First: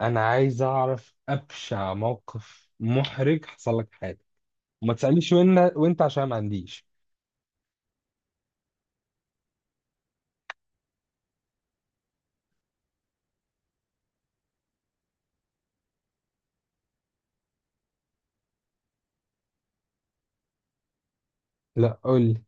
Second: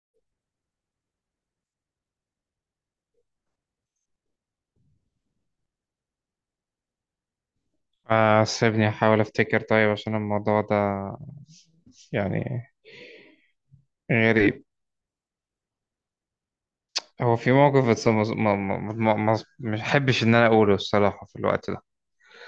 انا عايز اعرف ابشع موقف محرج حصل لك في حياتك، وما تسالنيش وين وانت عشان ما عنديش. آه، سيبني أحاول أفتكر. طيب، عشان الموضوع ده يعني غريب. هو في موقف، بس مش أحبش إن أنا أقوله الصراحة في الوقت ده. لا، قول لي.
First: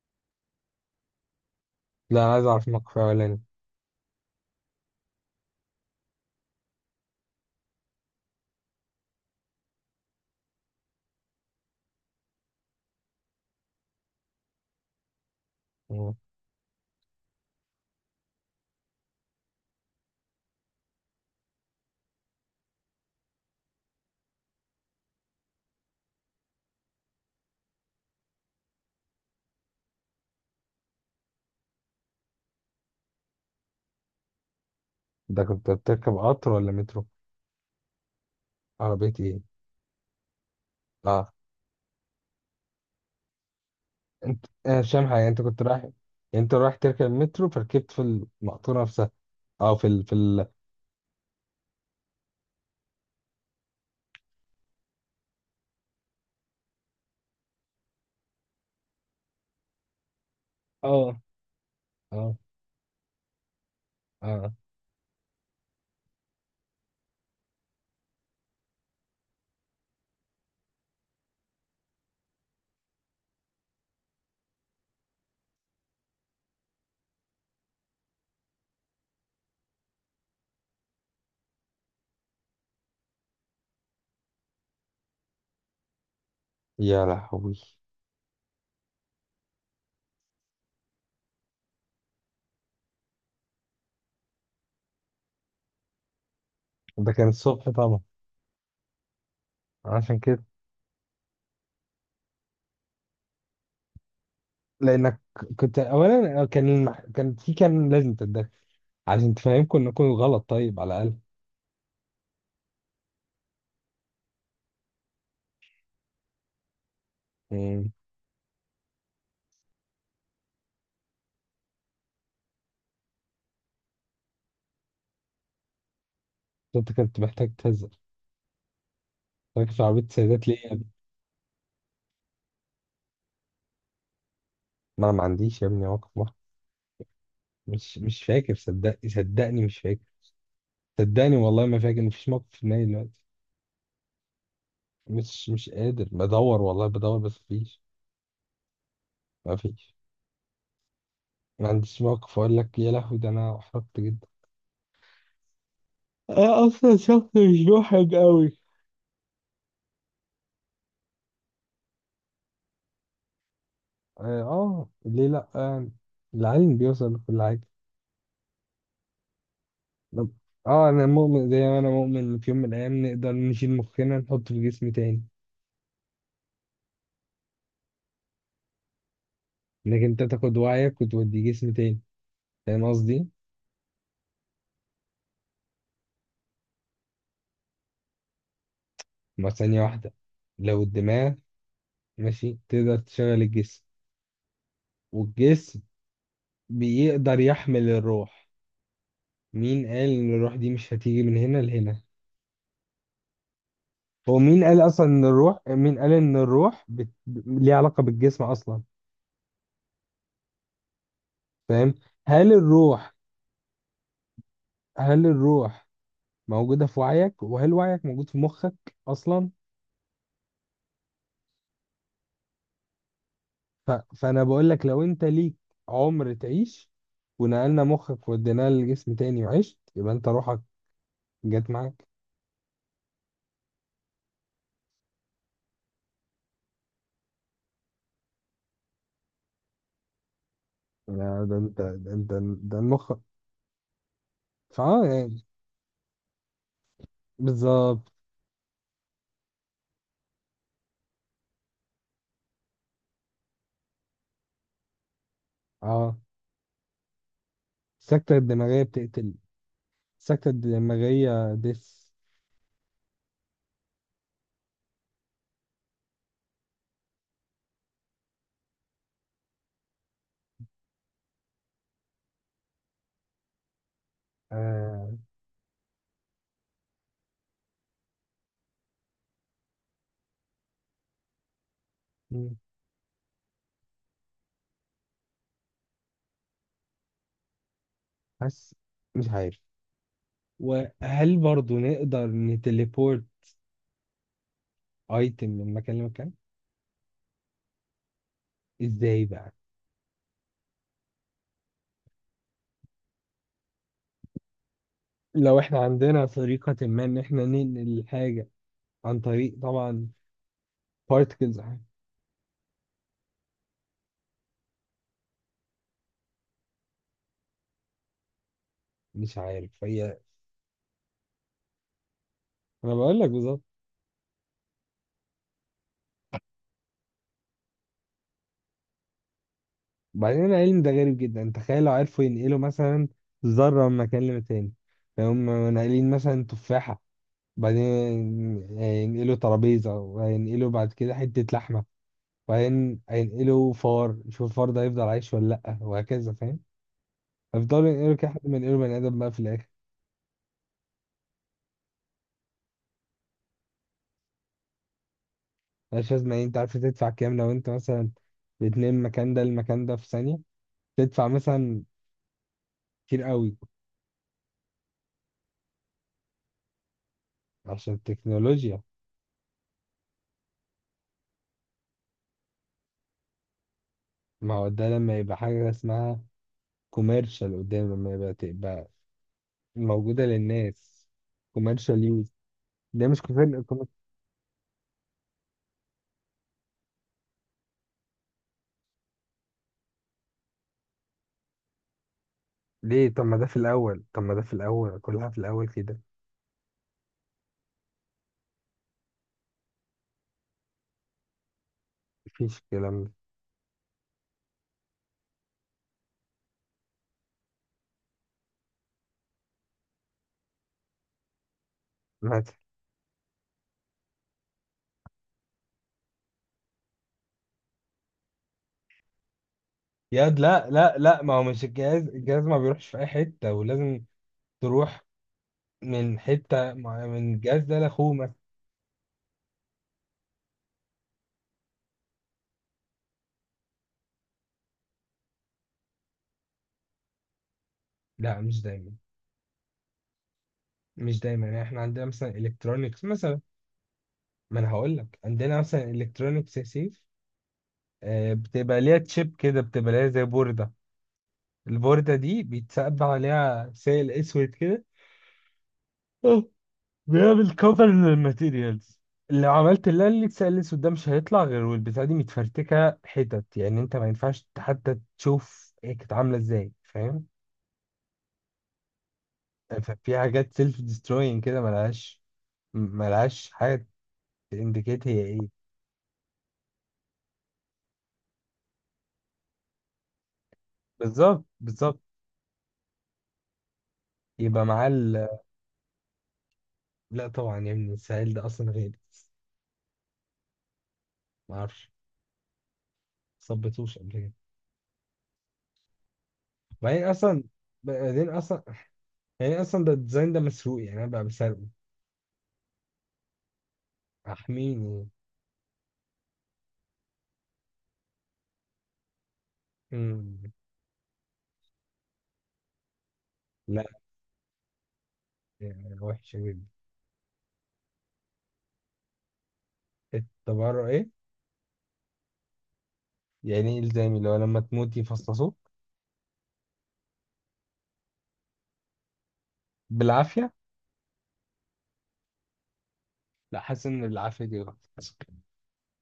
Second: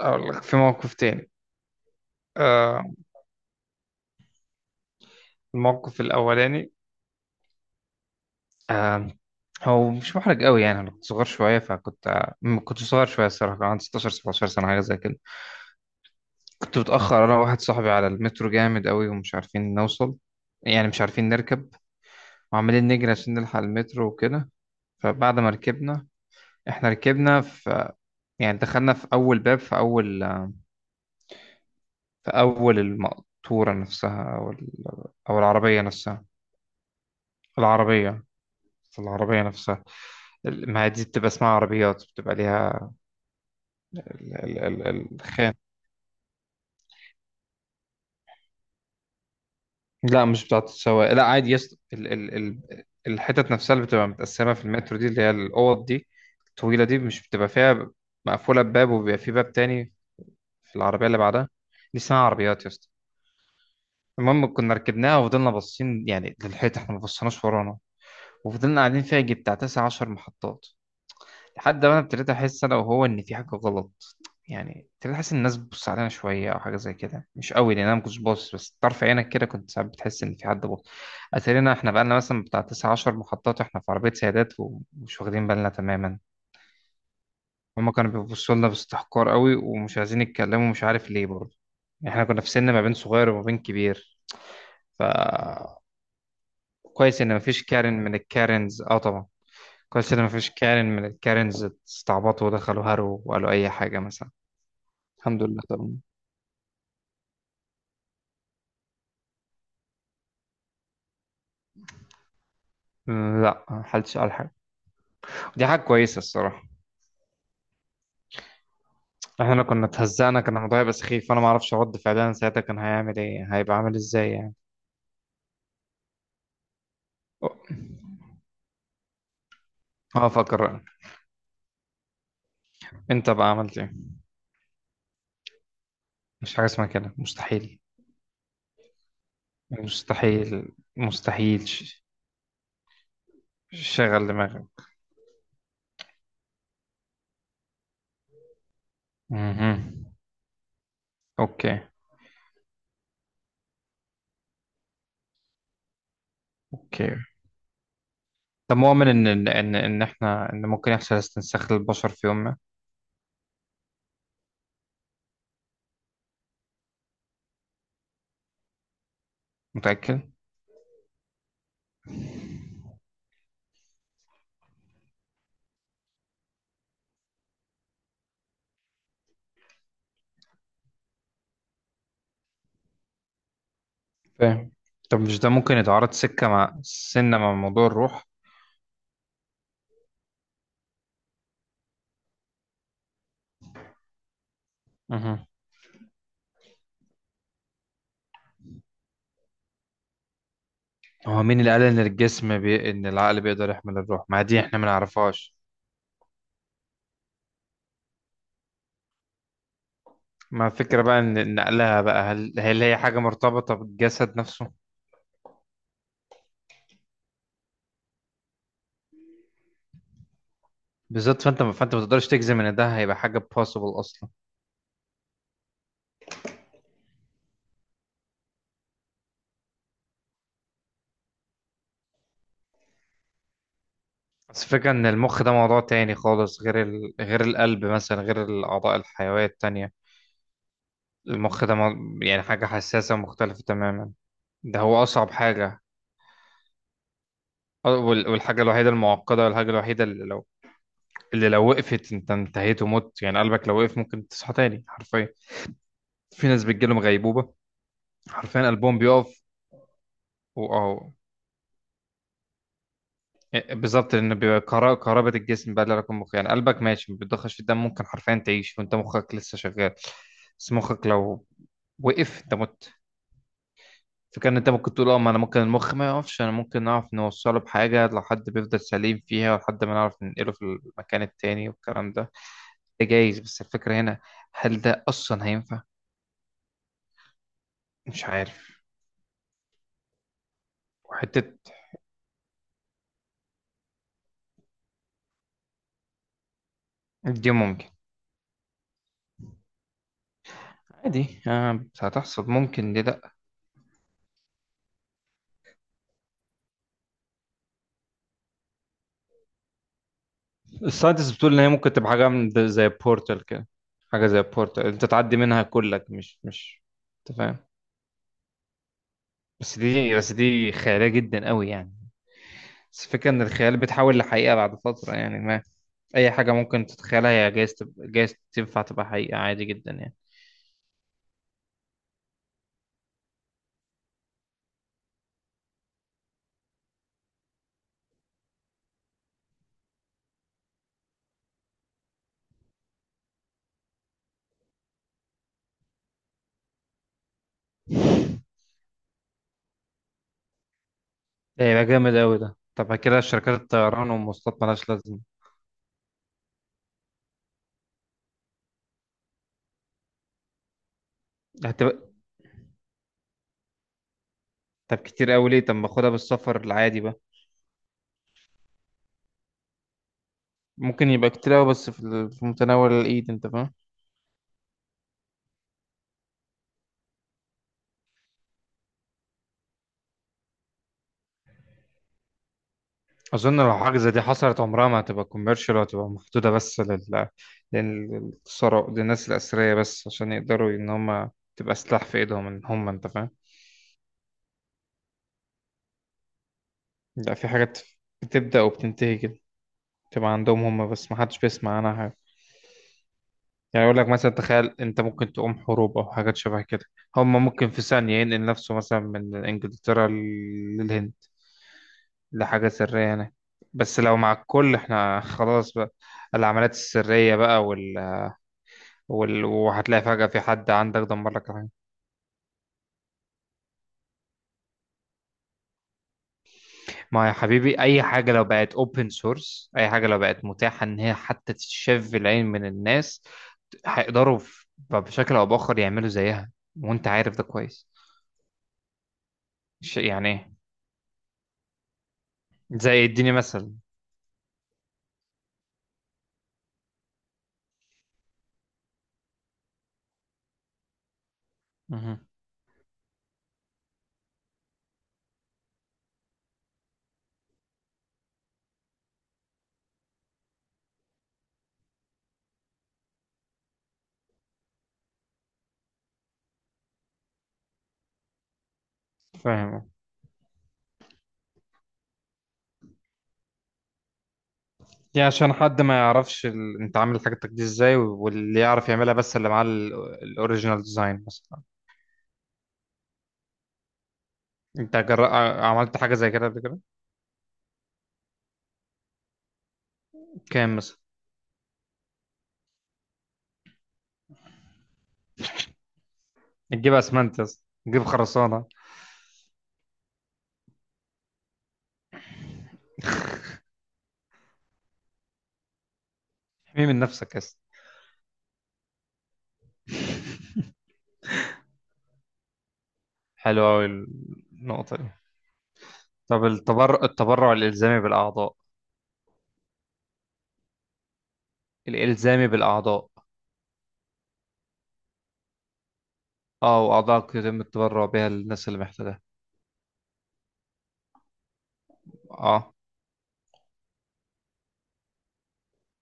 أقول لك في موقف تاني. لا، انا عايز اعرف آه، الموقف الاولاني. الموقف الأولاني. آه، هو مش محرج قوي يعني. أنا كنت صغير شوية، فكنت كنت صغير شوية الصراحة. كان عندي 16 17 سنة حاجة زي كده. مم. كنت متأخر أنا وواحد صاحبي على المترو جامد قوي، ومش عارفين نوصل يعني، مش عارفين نركب، وعمالين نجري عشان نلحق المترو وكده. فبعد ما ركبنا، احنا ركبنا في، يعني دخلنا في اول باب، في اول، في اول المقطورة نفسها، او او ده كنت العربية بتركب نفسها. قطر ولا مترو؟ العربية، في عربيه ايه؟ العربية نفسها. ما هي دي بتبقى اه. اسمها عربيات، بتبقى ليها ال انت ال ال مش فاهم حاجه. انت الخان. كنت رايح يعني، انت رايح تركب المترو فركبت في المقطوره نفسها، او لا مش بتاعة السواق، لا عادي. يس، ال الحتت نفسها اللي بتبقى متقسمة في المترو، دي اللي هي الأوض دي الطويلة دي. مش بتبقى فيها مقفولة بباب، وبيبقى في باب تاني في العربية اللي اه، بعدها. دي اسمها اه، عربيات، يس. اه، المهم كنا ركبناها، وفضلنا باصين يعني للحيط، احنا ما بصيناش ورانا. وفضلنا قاعدين فيها يجي بتاع تسع عشر محطات، لحد ما انا ابتديت احس انا وهو ان في حاجه غلط. يعني ابتديت احس ان الناس بتبص علينا شويه او حاجه زي كده، مش قوي، لان انا ما كنتش باصص، بس طرف عينك كده كنت ساعات بتحس ان في حد باصص. اتارينا احنا بقالنا مثلا بتاع تسع عشر محطات واحنا في عربيه سيادات، ومش واخدين بالنا تماما. يا لهوي. هما كانوا بيبصوا لنا باستحقار قوي، ومش عايزين يتكلموا، مش عارف ليه برضه. يعني احنا كنا في سن ما بين صغير وما بين كبير. ف ده كويس كان ان مفيش الصبح كارن طبعا، من الكارنز، اه طبعا. كويس عشان ان كده. مفيش كارن من الكارنز استعبطوا ودخلوا هارو وقالوا اي حاجه مثلا. لانك الحمد لله كنت طبعا. اولا، كان المح... كان في كان لازم تتدخل عشان تفهمكم انكم غلط، طيب، على الاقل. م، لا ما حلتش قال حاجه. دي حاجه كويسه الصراحه. امم احنا كنا اتهزقنا، كان الموضوع هيبقى سخيف، فانا ما اعرفش رد فعلنا ساعتها كان هيعمل ايه، هيبقى عامل ازاي يعني. انت كنت محتاج تهزر؟ راكب في عربيه اه سيدات ليه يا فكر، ابني؟ انت بقى عملت ايه؟ ما انا ما عنديش يا ابني موقف واحد. مش حاجه اسمها كده، مستحيل. مش فاكر، صدقني، مش فاكر. مستحيل صدقني مستحيل والله، ما فاكر، ش- مفيش موقف في دماغي دلوقتي. شغل دماغك. مش قادر، بدور والله، بدور بس مفيش. مهم. ما اوكي، عنديش موقف اقول لك، يا لهوي، ده انا احرجت جدا. انا اصلا اوكي. شخص مش محرج قوي. طب مؤمن ان ان ان إن احنا ان ممكن يحصل استنساخ للبشر في يوم ما؟ اه، ليه لا يعني؟ العلم بيوصل لكل حاجه. متأكد؟ طب- اه، انا مؤمن زي ما انا مؤمن ان في يوم من الايام نقدر نشيل مخنا نحطه في جسم تاني. انك انت تاخد وعيك وتوديه جسم تاني. فاهم قصدي؟ فاهم. طب مش ده ممكن يتعارض سكة مع سنة مع موضوع الروح؟ ما ثانية واحدة، لو الدماغ ماشي تقدر تشغل الجسم، مهم. والجسم بيقدر يحمل الروح، مين قال ان الروح دي مش هتيجي من هو هنا مين اللي قال ان لهنا؟ ان العقل بيقدر يحمل الروح؟ هو ما دي مين احنا قال ما اصلا ان نعرفهاش. الروح، مين قال ان الروح بت... ليها علاقة بالجسم اصلا؟ ما الفكرة بقى ان إن فاهم؟ نقلها بقى، هل هل هي الروح حاجة مرتبطة بالجسد نفسه؟ هل الروح موجودة في وعيك؟ وهل وعيك موجود في مخك اصلا؟ بالظبط. فانت ما تقدرش تجزم ان ده هيبقى حاجة possible اصلا. فانا بقول لك، لو انت ليك عمر تعيش، ونقلنا مخك وديناه لجسم تاني وعشت، يبقى انت روحك جت معاك. بس الفكرة ان المخ ده موضوع تاني خالص، غير غير القلب مثلا، غير الاعضاء الحيوية التانية. يا ده المخ ده انت، ده انت، يعني حاجة ده المخ. حساسة ومختلفة تماما. ده هو فاه أصعب يعني، حاجة. أه، بالظبط. والحاجة الوحيدة المعقدة، والحاجة الوحيدة اللي لو وقفت أنت انتهيت ومت يعني. قلبك لو وقف ممكن تصحى تاني حرفيا. اه، في ناس بتجيلهم غيبوبة، السكتة حرفيا الدماغية قلبهم بتقتل. بيقف السكتة وأهو. الدماغية دس. بالظبط، لأن بيبقى كهربة الجسم بقى اللي لك المخ يعني. قلبك ماشي ما بتضخش في الدم، ممكن حرفيا تعيش وأنت مخك لسه شغال. بس مخك لو وقف أنت مت. فكان انت ممكن تقول آه. اه، ما انا ممكن المخ ما يقفش، انا ممكن نعرف نوصله بحاجة لو حد بيفضل سليم فيها، ولحد ما نعرف ننقله في المكان التاني والكلام ده. مم. ده جايز، بس الفكرة هنا هل ده اصلا هينفع؟ مش عارف. حاسس. مش عارف. وهل وحتة برضو نقدر نتليبورت ايتم من مكان لمكان؟ دي ممكن ازاي بقى؟ عادي. آه، بس هتحصل ممكن، ليه لا. لو احنا عندنا طريقة ما ان احنا ننقل الحاجة عن طريق، طبعا، الساينتست بتقول ان بارتكلز. هي ممكن تبقى حاجة زي بورتال كده. حاجة زي بورتال انت تعدي منها كلك، مش انت فاهم. مش عارف بس دي هي. بس دي خيالية جدا قوي يعني. انا بس بقول الفكرة لك ان بالظبط. الخيال بيتحول لحقيقة بعد فترة يعني. اي حاجه ممكن تتخيلها هي جايز تبقى، جايز تنفع تبقى حقيقه عادي جدا يعني. بعدين العلم ده غريب جدا. تخيل لو عرفوا ينقلوا مثلا ذره من مكان لمكان، هم ناقلين مثلا تفاحه، بعدين هينقلوا ترابيزه، وهينقلوا بعد كده حته لحمه، وبعدين هينقلوا فار، شوف الفار ده هيفضل عايش ولا لا، وهكذا، فاهم؟ هيفضلوا ينقلوا كده لحد ما ينقلوا بني ادم بقى في الاخر. ده هيبقى جامد قوي ده. طب كده شركات الطيران والمواصلات مالهاش لازمه. مش لازم يعني. انت عارف تدفع كام لو انت مثلا بتنام المكان ده للمكان ده في ثانيه؟ تدفع مثلا هتبقى. كتير قوي. طب كتير قوي ليه؟ طب ما اخدها بالسفر العادي بقى. عشان التكنولوجيا. ممكن يبقى كتير قوي، بس في في متناول الايد، انت فاهم. ما هو ده لما يبقى حاجة اسمها كوميرشال قدام، لما يبقى، تبقى موجودة للناس، كوميرشال يوز. ده مش اظن كوميرشال. لو حاجه زي دي حصلت عمرها ما هتبقى كوميرشال، وهتبقى محدوده بس لل للثراء، للناس الاثرياء بس، عشان يقدروا ان هم تبقى سلاح في ايدهم، ان هم انت ليه؟ طب فاهم. ما ده في الأول، طب ما ده في الأول، كلها في الأول كده. لا، في حاجات بتبدا وبتنتهي كده، تبقى عندهم هم بس ما حدش بيسمع عنها حاجه. مفيش الكلام ده. يعني يقول لك مثلا تخيل، انت ممكن تقوم حروب او حاجات شبه كده. هما ممكن في ثانية ينقل نفسه مثلا من انجلترا للهند مات. لحاجة سرية هنا. بس لو مع الكل احنا خلاص بقى. العمليات السرية بقى وهتلاقي فجأة في لا، حد لا، عندك لا، دمر ما هو لك مش الحاجة. الجهاز، الجهاز ما بيروحش في أي حتة، ولازم تروح من حتة، ما يا من الجهاز ده حبيبي، أي لأخوه حاجة مثلا. لو بقت open source، أي حاجة لو بقت متاحة إن هي حتى تتشاف في العين من الناس، هيقدروا بشكل أو بآخر يعملوا زيها. وأنت عارف ده كويس. لا، مش دايما. يعني إيه؟ مش دايما يعني، احنا عندنا مثلا الكترونيكس زي اديني مثلا. مثل. ما انا هقول لك عندنا مثلا الكترونيكس يا سيف. بتبقى ليها تشيب كده، بتبقى ليها زي بوردة، البوردة مهم. دي بيتسقب عليها سائل اسود كده. آه. بيعمل كفر للماتيريالز. لو عملت اللي السائل الاسود ده مش هيطلع غير، والبتاعة دي متفرتكة حتت، يعني انت ما ينفعش حتى تشوف هي كانت عاملة ازاي، فاهم؟ فاهم. ففي حاجات سيلف ديستروينج كده، ملهاش حاجة تindicate هي يعني ايه. عشان حد ما يعرفش انت عامل حاجتك دي ازاي، واللي يعرف يعملها بس اللي معاه الاوريجينال ديزاين بالظبط، مثلا. بالظبط. يبقى معاه انت جر... ال... عملت حاجه زي كده قبل كده؟ لا طبعا يا ابني، السائل ده اصلا غالي. كام مثلا؟ معرفش. مصبتوش قبل كده. تجيب وبعدين اسمنت اصلا يا اسطى، تجيب بعدين اصلا، خرسانه. يعني اصلا ده الديزاين ده مسروق، يعني انا بقى بسرقه احميه. احمي من نفسك يا اسطى. مم. حلوه لا، قوي النقطه دي. يعني وحشه طب جدا. التبرع الالزامي بالاعضاء. التبرع ايه؟ الالزامي بالاعضاء. يعني ايه الزامي؟ لو لما تموت يفصصوك؟ اه، واعضائك يتم التبرع بها للناس اللي محتاجها. بالعافيه. اه. لا، حاسس ان العافيه دي غلط.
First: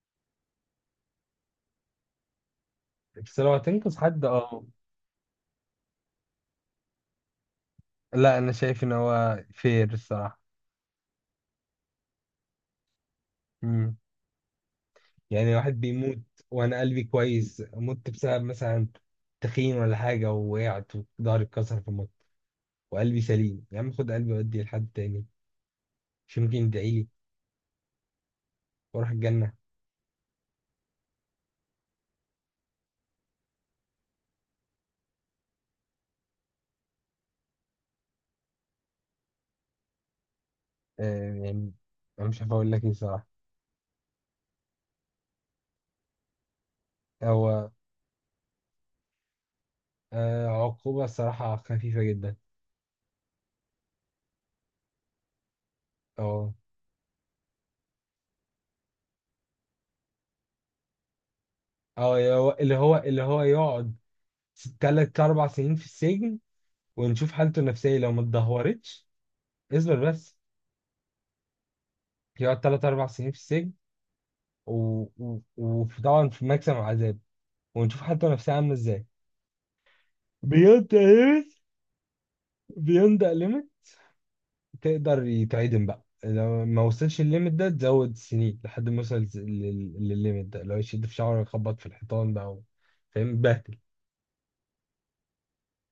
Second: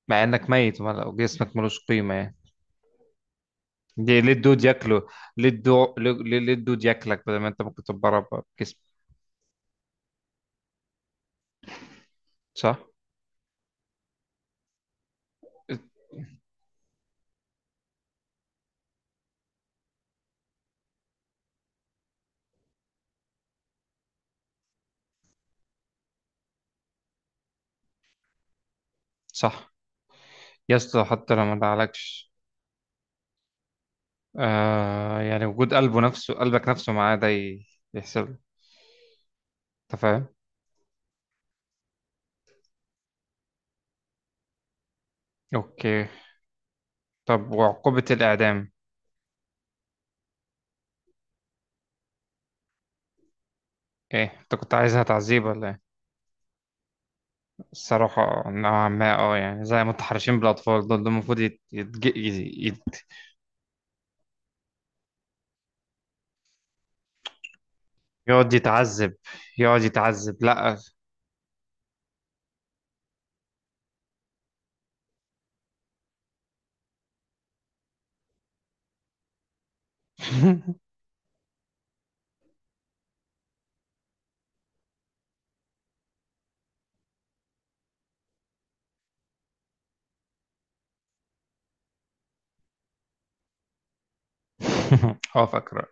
مع انك ميت وجسمك ملوش قيمه يعني. بس لو هتنقذ دي حد، ليه اه. الدود ياكله، ليه ليه الدود ياكلك بدل ما انت ممكن تتبرع لا، انا بجسم. شايف ان هو فير الصراحه. صح. مم. يعني واحد بيموت وانا قلبي كويس، مت بسبب مثلا تخين ولا حاجه، ووقعت وضهري اتكسر فمت، وقلبي سليم، يا عم خد قلبي وديه لحد تاني، مش ممكن يدعي لي واروح الجنه؟ صح يا اسطى، حتى لو ما دعلكش. آه يعني وجود قلبه نفسه، قلبك نفسه معاه، ده يحسب له. انت فاهم. آه، يعني، أنا مش عارف أقول لك إيه صراحة. اوكي. طب هو وعقوبة الإعدام؟ عقوبة صراحة خفيفة جدا. ايه، انت كنت عايزها تعذيب ولا ايه؟ أه. الصراحة نوعا ما، اه يعني زي متحرشين بالأطفال دول، دول المفروض يت... يتج... يت... أه، اللي هو اللي هو يت... اللي هو يقعد تلات أربع سنين في السجن، ونشوف حالته النفسية لو ما يقعد اتدهورتش. يتعذب. يقعد اصبر بس، يتعذب، لا. يقعد تلات أربع سنين في السجن، وطبعا في ماكسيمم عذاب، ونشوف حالته النفسية عاملة إزاي. بينطق ليميت. بينطق. تقدر يتعدم بقى لو ما وصلش الليميت ده، تزود سنين لحد ما يوصل للليميت ده، لو يشد في شعره يخبط في الحيطان بقى. فاهم بهدل. اه فاكر.